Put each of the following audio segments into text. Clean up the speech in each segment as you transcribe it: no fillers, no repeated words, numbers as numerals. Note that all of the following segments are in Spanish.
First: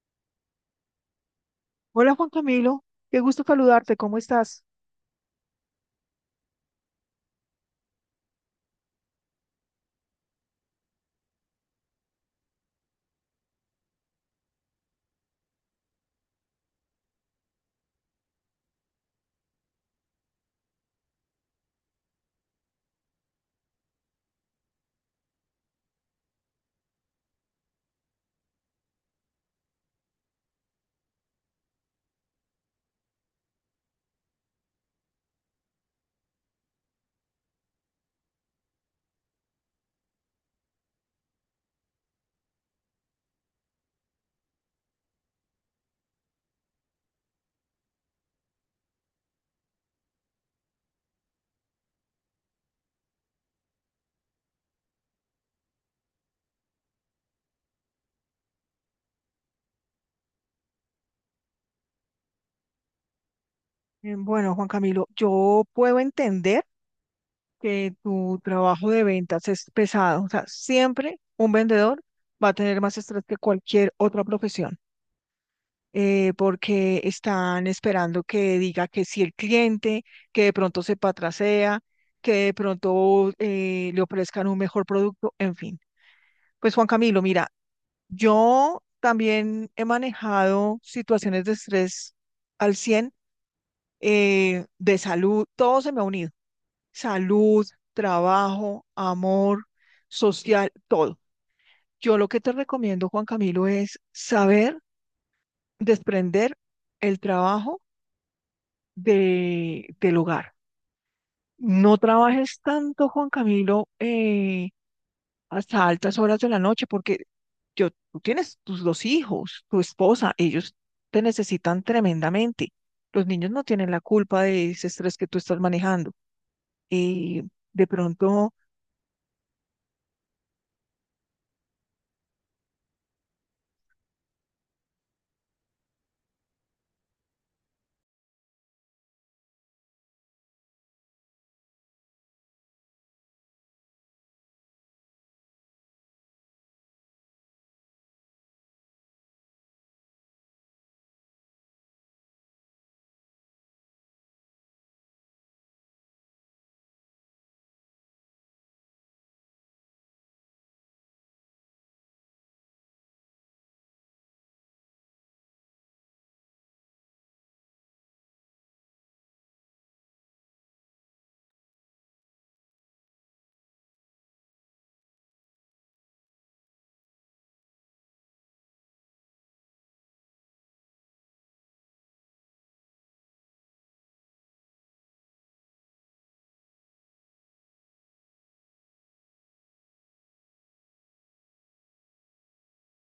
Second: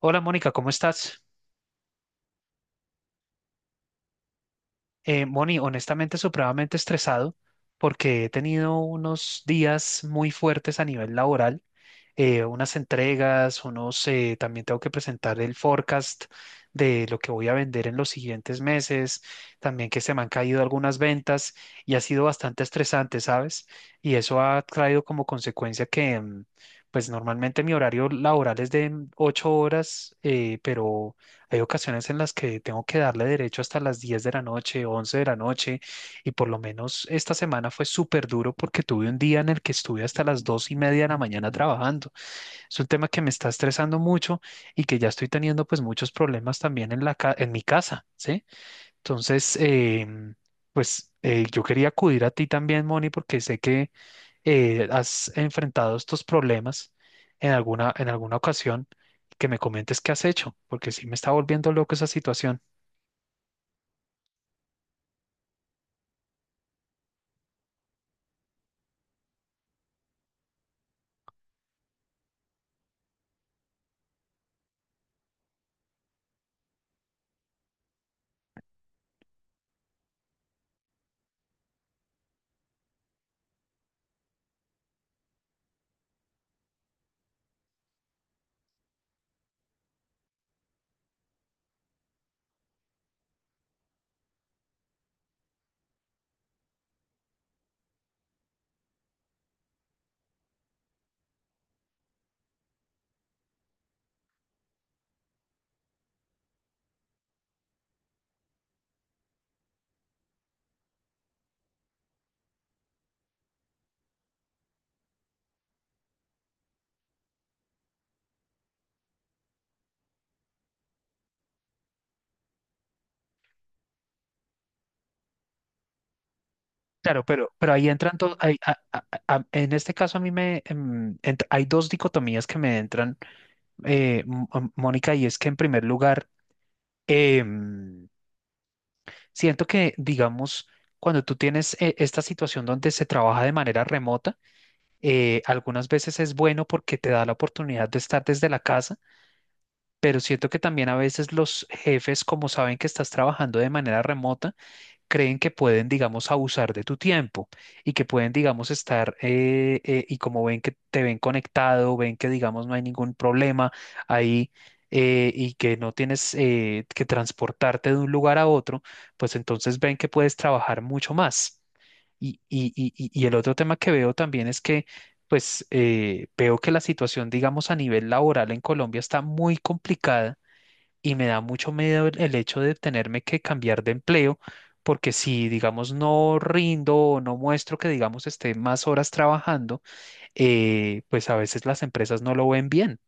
Hola Mónica, ¿cómo estás? Hola Juan Camilo, qué gusto saludarte, ¿cómo estás? Moni, honestamente, supremamente estresado porque he tenido unos días muy fuertes a nivel laboral, unas entregas, también tengo que presentar el forecast de lo que voy a vender en los siguientes meses, también que se me han caído algunas ventas y ha sido bastante estresante, ¿sabes? Y eso ha traído como consecuencia que, pues normalmente mi horario laboral es de 8 horas, pero hay ocasiones en las que tengo que darle derecho hasta las 10 de la noche, 11 de la noche, y por lo menos esta semana fue súper duro porque tuve un día en el que estuve hasta las 2:30 de la mañana trabajando. Es un tema que me está estresando mucho y que ya estoy teniendo pues muchos problemas también en mi casa, ¿sí? Entonces, pues yo quería acudir a ti también, Moni, porque sé que has enfrentado estos problemas en alguna ocasión, que me comentes qué has hecho, porque sí me está volviendo loco esa situación. Bueno, Juan Camilo, yo puedo entender que tu trabajo de ventas es pesado, o sea, siempre un vendedor va a tener más estrés que cualquier otra profesión, porque están esperando que diga que si el cliente, que de pronto se patrasea, que de pronto le ofrezcan un mejor producto, en fin. Pues Juan Camilo, mira, yo también he manejado situaciones de estrés al 100. De salud, todo se me ha unido. Salud, trabajo, amor, social, todo. Yo lo que te recomiendo, Juan Camilo, es saber desprender el trabajo del hogar. No trabajes tanto, Juan Camilo, hasta altas horas de la noche, porque yo, tú tienes tus dos hijos, tu esposa, ellos te necesitan tremendamente. Los niños no tienen la culpa de ese estrés que tú estás manejando. Claro, eh, pero de ahí entran dos, pronto, en este caso a mí me, em, ent- hay dos dicotomías que me entran, Mónica, y es que en primer lugar, em, siento que, digamos, cuando tú tienes esta situación donde se trabaja de manera remota, algunas veces es bueno porque te da la oportunidad de estar desde la casa, pero siento que también a veces los jefes, como saben que estás trabajando de manera remota, creen que pueden, digamos, abusar de tu tiempo y que pueden, digamos, estar y como ven que te ven conectado, ven que, digamos, no hay ningún problema ahí, y que no tienes que transportarte de un lugar a otro, pues entonces ven que puedes trabajar mucho más. Y el otro tema que veo también es que, pues, veo que la situación, digamos, a nivel laboral en Colombia está muy complicada y me da mucho miedo el hecho de tenerme que cambiar de empleo, porque si, digamos, no rindo o no muestro que, digamos, esté más horas trabajando, pues a veces las empresas no lo ven bien.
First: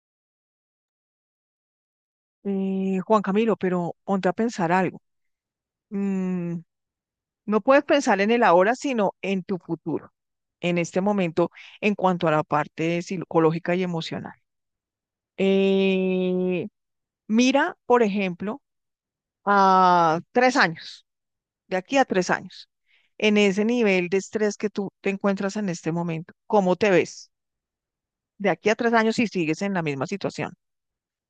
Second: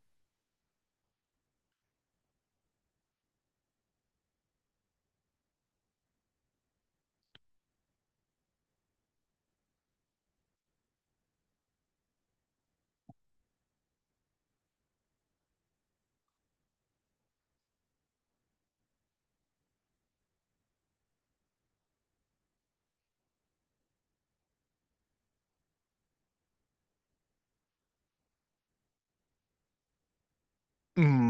Juan Camilo, pero ponte a pensar algo. Mm, no puedes pensar en el ahora, sino en tu futuro, en este momento, en cuanto a la parte psicológica y emocional. Eh, Mira, por ejemplo, a 3 años, de aquí a 3 años, en ese nivel de estrés que tú te encuentras en este momento, ¿cómo te ves? De aquí a tres años si sigues en la misma situación.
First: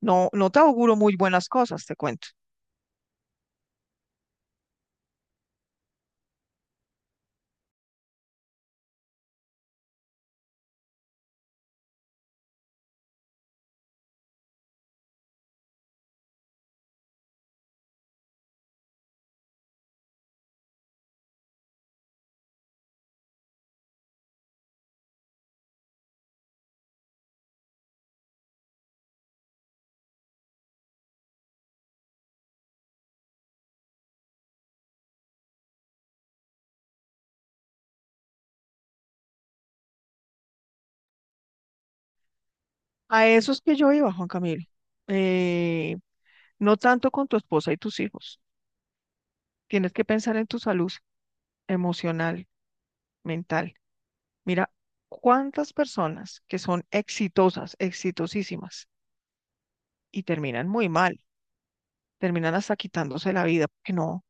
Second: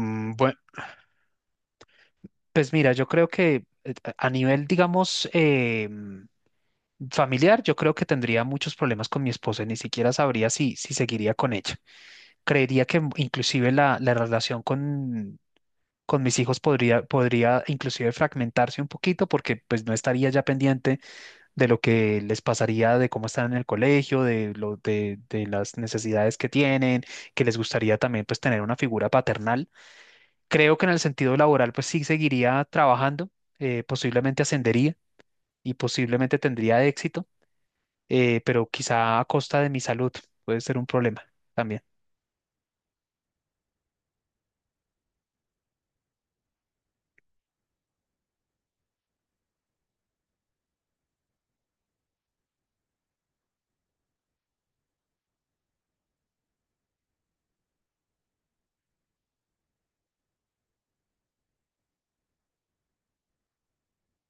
No, no bue- te auguro muy buenas cosas, te cuento. Pues mira, yo creo que a nivel, digamos, familiar, yo creo que tendría muchos problemas con mi esposa y ni siquiera sabría si seguiría con ella. Creería que inclusive la relación con mis hijos podría inclusive fragmentarse un poquito porque pues no estaría ya pendiente de lo que les pasaría, de cómo están en el colegio, de las necesidades que tienen, que les gustaría también pues tener una figura paternal. Creo que en el sentido laboral pues sí seguiría trabajando, posiblemente ascendería y posiblemente tendría éxito, pero quizá a costa de mi salud puede ser un problema también. A eso es que yo iba, Juan Camilo. Eh, no tanto con tu esposa y tus hijos. Tienes que pensar en tu salud emocional, mental. Mira, cuántas personas que son exitosas, exitosísimas, y terminan muy mal, terminan hasta quitándose la vida porque no.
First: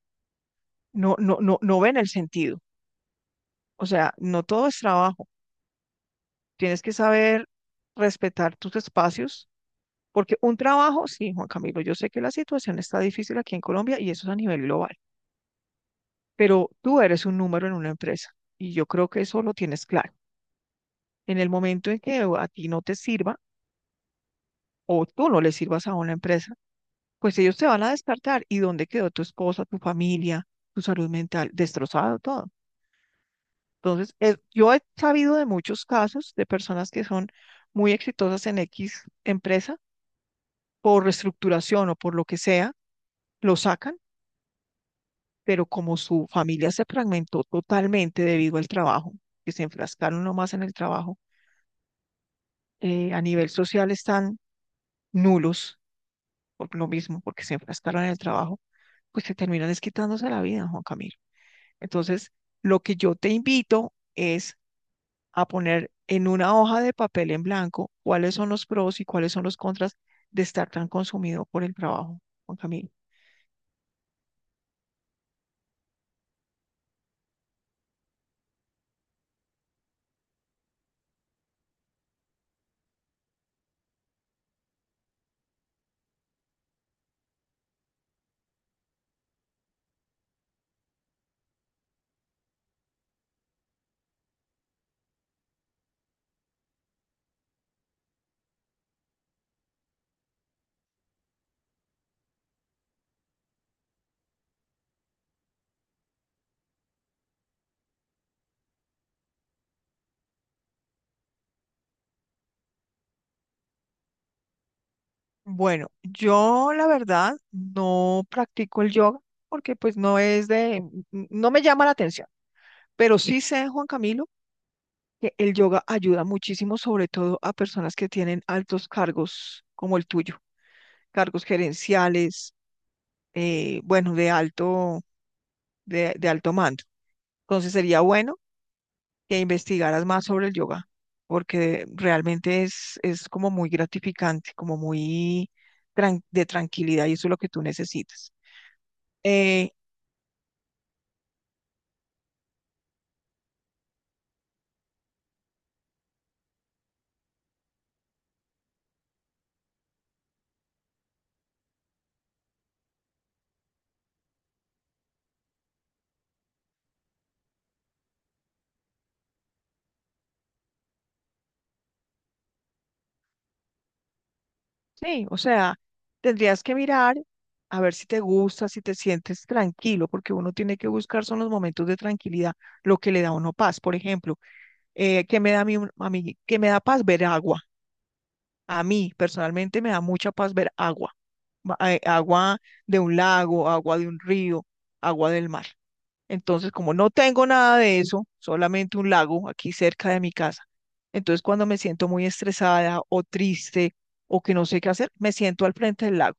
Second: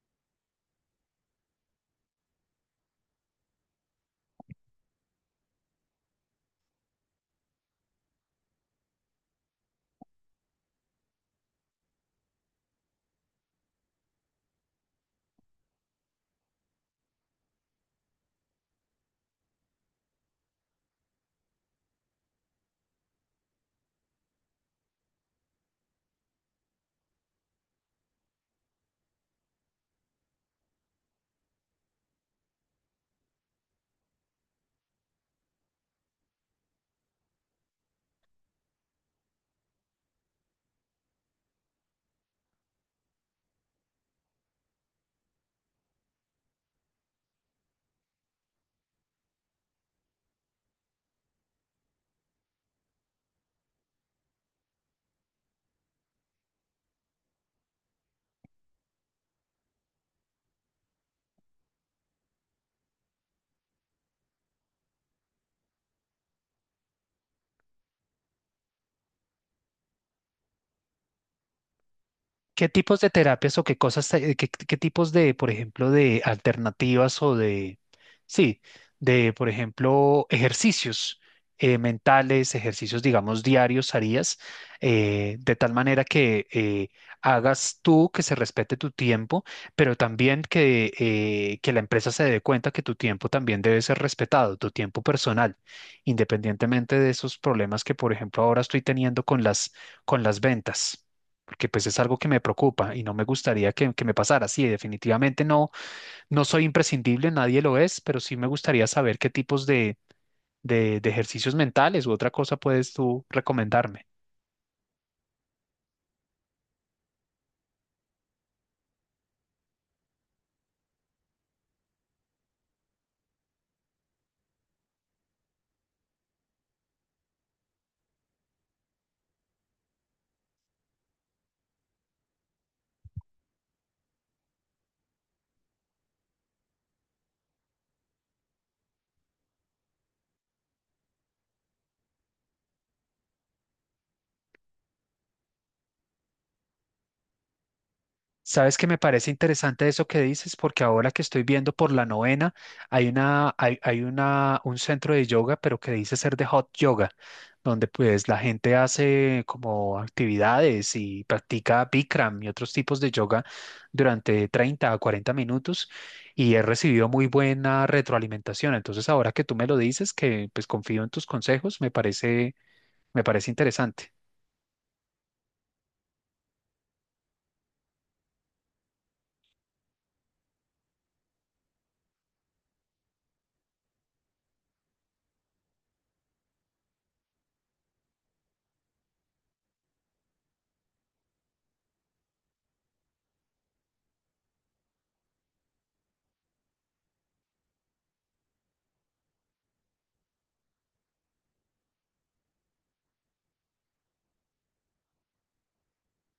No, no, no, no ven el sentido. O sea, no todo es trabajo. Tienes que saber respetar tus espacios, porque un trabajo, sí, Juan Camilo, yo sé que la situación está difícil aquí en Colombia y eso es a nivel global, pero tú eres un número en una empresa y yo creo que eso lo tienes claro. En el momento en que a ti no te sirva o tú no le sirvas a una empresa, pues ellos te van a descartar. ¿Y dónde quedó tu esposa, tu familia, tu salud mental? Destrozado todo. Entonces, yo he sabido de muchos casos de personas que son muy exitosas en X empresa por reestructuración o por lo que sea, lo sacan, pero como su familia se fragmentó totalmente debido al trabajo, que se enfrascaron nomás en el trabajo, a nivel social están nulos por lo mismo, porque se enfrascaron en el trabajo, pues se terminan es quitándose la vida, Juan Camilo. Entonces, lo que yo te invito es a poner en una hoja de papel en blanco cuáles son los pros y cuáles son los contras de estar tan consumido por el trabajo, Juan ¿Qué Camilo. tipos de terapias o qué cosas, qué tipos de, por ejemplo, de alternativas o sí, por ejemplo, ejercicios mentales, ejercicios, digamos, diarios harías? De tal manera que hagas tú, que se respete tu tiempo, pero también que la empresa se dé cuenta que tu tiempo también debe ser respetado, tu tiempo personal, independientemente de esos problemas que, por ejemplo, ahora estoy teniendo con las ventas porque pues es algo que me preocupa y no me gustaría que me pasara. Sí, definitivamente no, no soy imprescindible, nadie lo es, pero sí me gustaría saber qué tipos de ejercicios mentales u otra cosa puedes tú recomendarme. Bueno, yo la verdad no practico el yoga porque pues no es de, no me llama la atención, pero sí sé, Juan Camilo, que el yoga ayuda muchísimo, sobre todo a personas que tienen altos cargos como el tuyo, cargos gerenciales, bueno, de alto, de alto mando. Entonces sería bueno que investigaras más sobre el yoga, porque realmente es como muy gratificante, como muy de tranquilidad y eso es lo que tú necesitas. Sabes que me parece Eh, interesante eso que dices, porque ahora que estoy viendo por la novena, hay una, hay una, un centro de yoga, pero que dice ser de hot yoga, donde pues la gente hace como actividades y practica Bikram y otros tipos de yoga durante 30 a 40 minutos y he recibido muy buena retroalimentación. Entonces, ahora que tú me lo dices, que pues confío en tus consejos, me parece interesante. sí, o sea, tendrías que mirar a ver si te gusta, si te sientes tranquilo, porque uno tiene que buscar son los momentos de tranquilidad, lo que le da a uno paz. Por ejemplo, ¿qué me da a mí, qué me da paz? Ver agua. A mí personalmente me da mucha paz ver agua, agua de un lago, agua de un río, agua del mar. Entonces, como no tengo nada de eso, solamente un lago aquí cerca de mi casa, entonces cuando me siento muy estresada o triste o que no sé qué hacer, me siento al frente del lago,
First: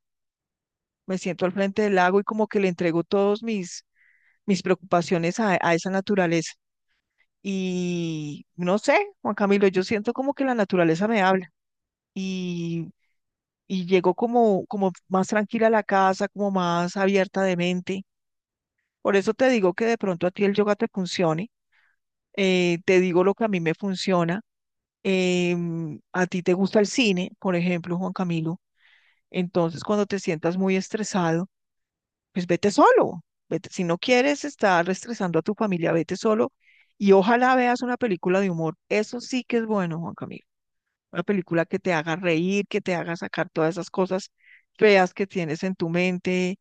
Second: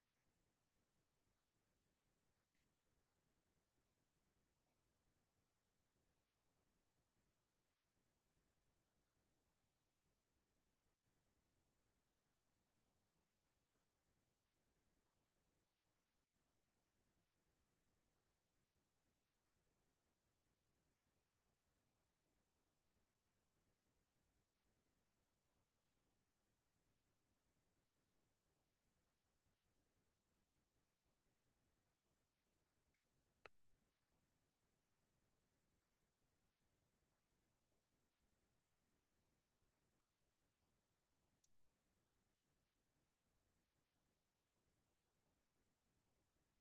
me siento al frente del lago y como que le entrego todos mis preocupaciones a esa naturaleza. Y no sé, Juan Camilo, yo siento como que la naturaleza me habla y, y llego como más tranquila a la casa, como más abierta de mente. Por eso te digo que de pronto a ti el yoga te funcione, te digo lo que a mí me funciona. A ti te gusta el cine, por ejemplo, Juan Camilo. Entonces, cuando te sientas muy estresado, pues vete solo. Vete. Si no quieres estar estresando a tu familia, vete solo y ojalá veas una película de humor. Eso sí que es bueno, Juan Camilo. Una película que te haga reír, que te haga sacar todas esas cosas feas que tienes en tu mente,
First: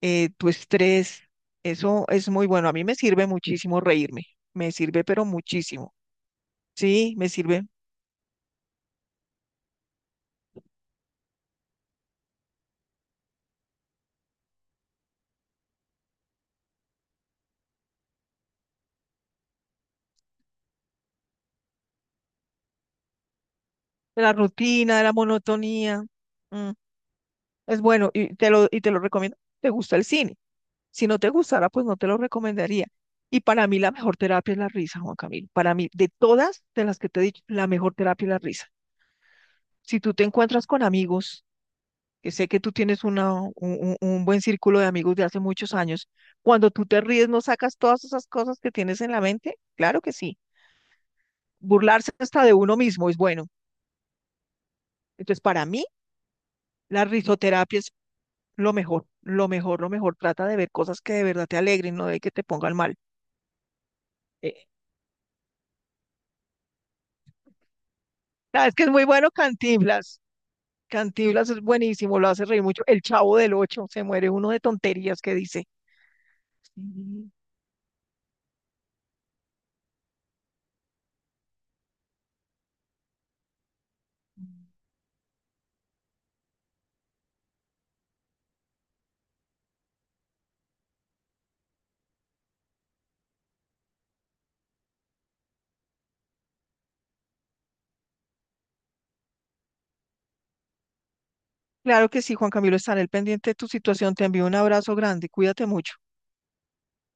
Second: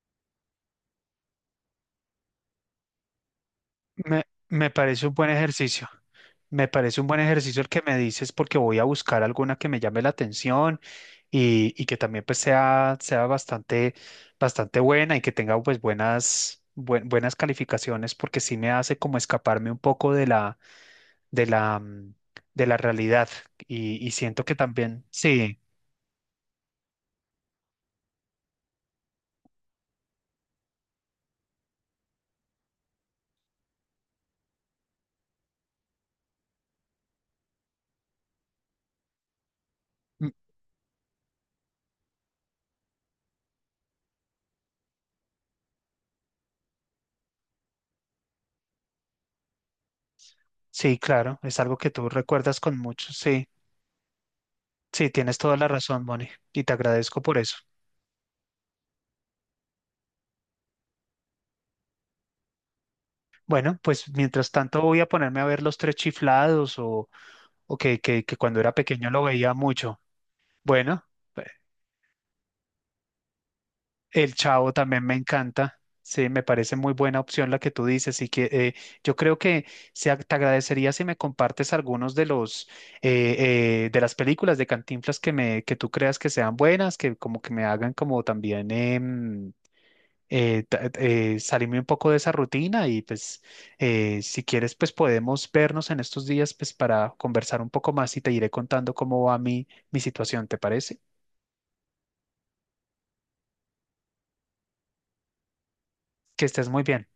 tu estrés. Eso es muy bueno. A mí me sirve muchísimo reírme. Me, me Me sirve, parece un pero buen ejercicio. muchísimo. Me parece un Sí, buen me ejercicio sirve. el que me dices porque voy a buscar alguna que me llame la atención y que también pues sea bastante buena y que tenga pues buenas calificaciones porque sí me hace como escaparme un poco de la, mm, de la realidad y De la siento que rutina, de también, la sí, monotonía. mm, Es bueno y te lo recomiendo. ¿Te gusta el cine? Si no te gustara, pues no te lo recomendaría. Y para mí la mejor terapia es la risa, Juan Camilo. Para mí, de todas de las que te he dicho, la mejor terapia es la risa. Si tú te mm, encuentras con amigos, que sé que tú tienes un buen círculo de amigos de hace muchos años, cuando tú te ríes, ¿no sacas todas esas cosas que tienes en la mente? Claro que sí. sí, claro, es algo que tú Burlarse hasta de recuerdas con uno mismo mucho, es sí, bueno. sí, tienes Entonces, toda para la mí, razón, Moni, y te la agradezco por eso. risoterapia es lo mejor, lo mejor, lo mejor. Trata de ver cosas que de verdad te alegren, no de que te pongan mal. Bueno, pues mientras Eh, tanto voy a ponerme a ver los tres chiflados o que, que cuando era sabes que es muy pequeño lo bueno veía mucho. Cantinflas. Bueno, eh, Cantinflas es buenísimo, lo hace reír mucho. El Chavo del Ocho, se muere el uno de Chavo también me tonterías que dice. encanta. Sí, me parece muy buena Sí. opción la que tú dices. Y que yo creo que te agradecería si me compartes algunos de las películas de Cantinflas que tú creas que sean buenas, que como que me hagan como también salirme un poco de esa rutina y pues si quieres pues podemos vernos en estos días pues para conversar un poco más y te iré contando cómo va mi situación, ¿te parece? Claro que sí, Juan Camilo, estaré al pendiente de tu situación. Te envío un abrazo grande. Cuídate mucho. Que estés muy bien.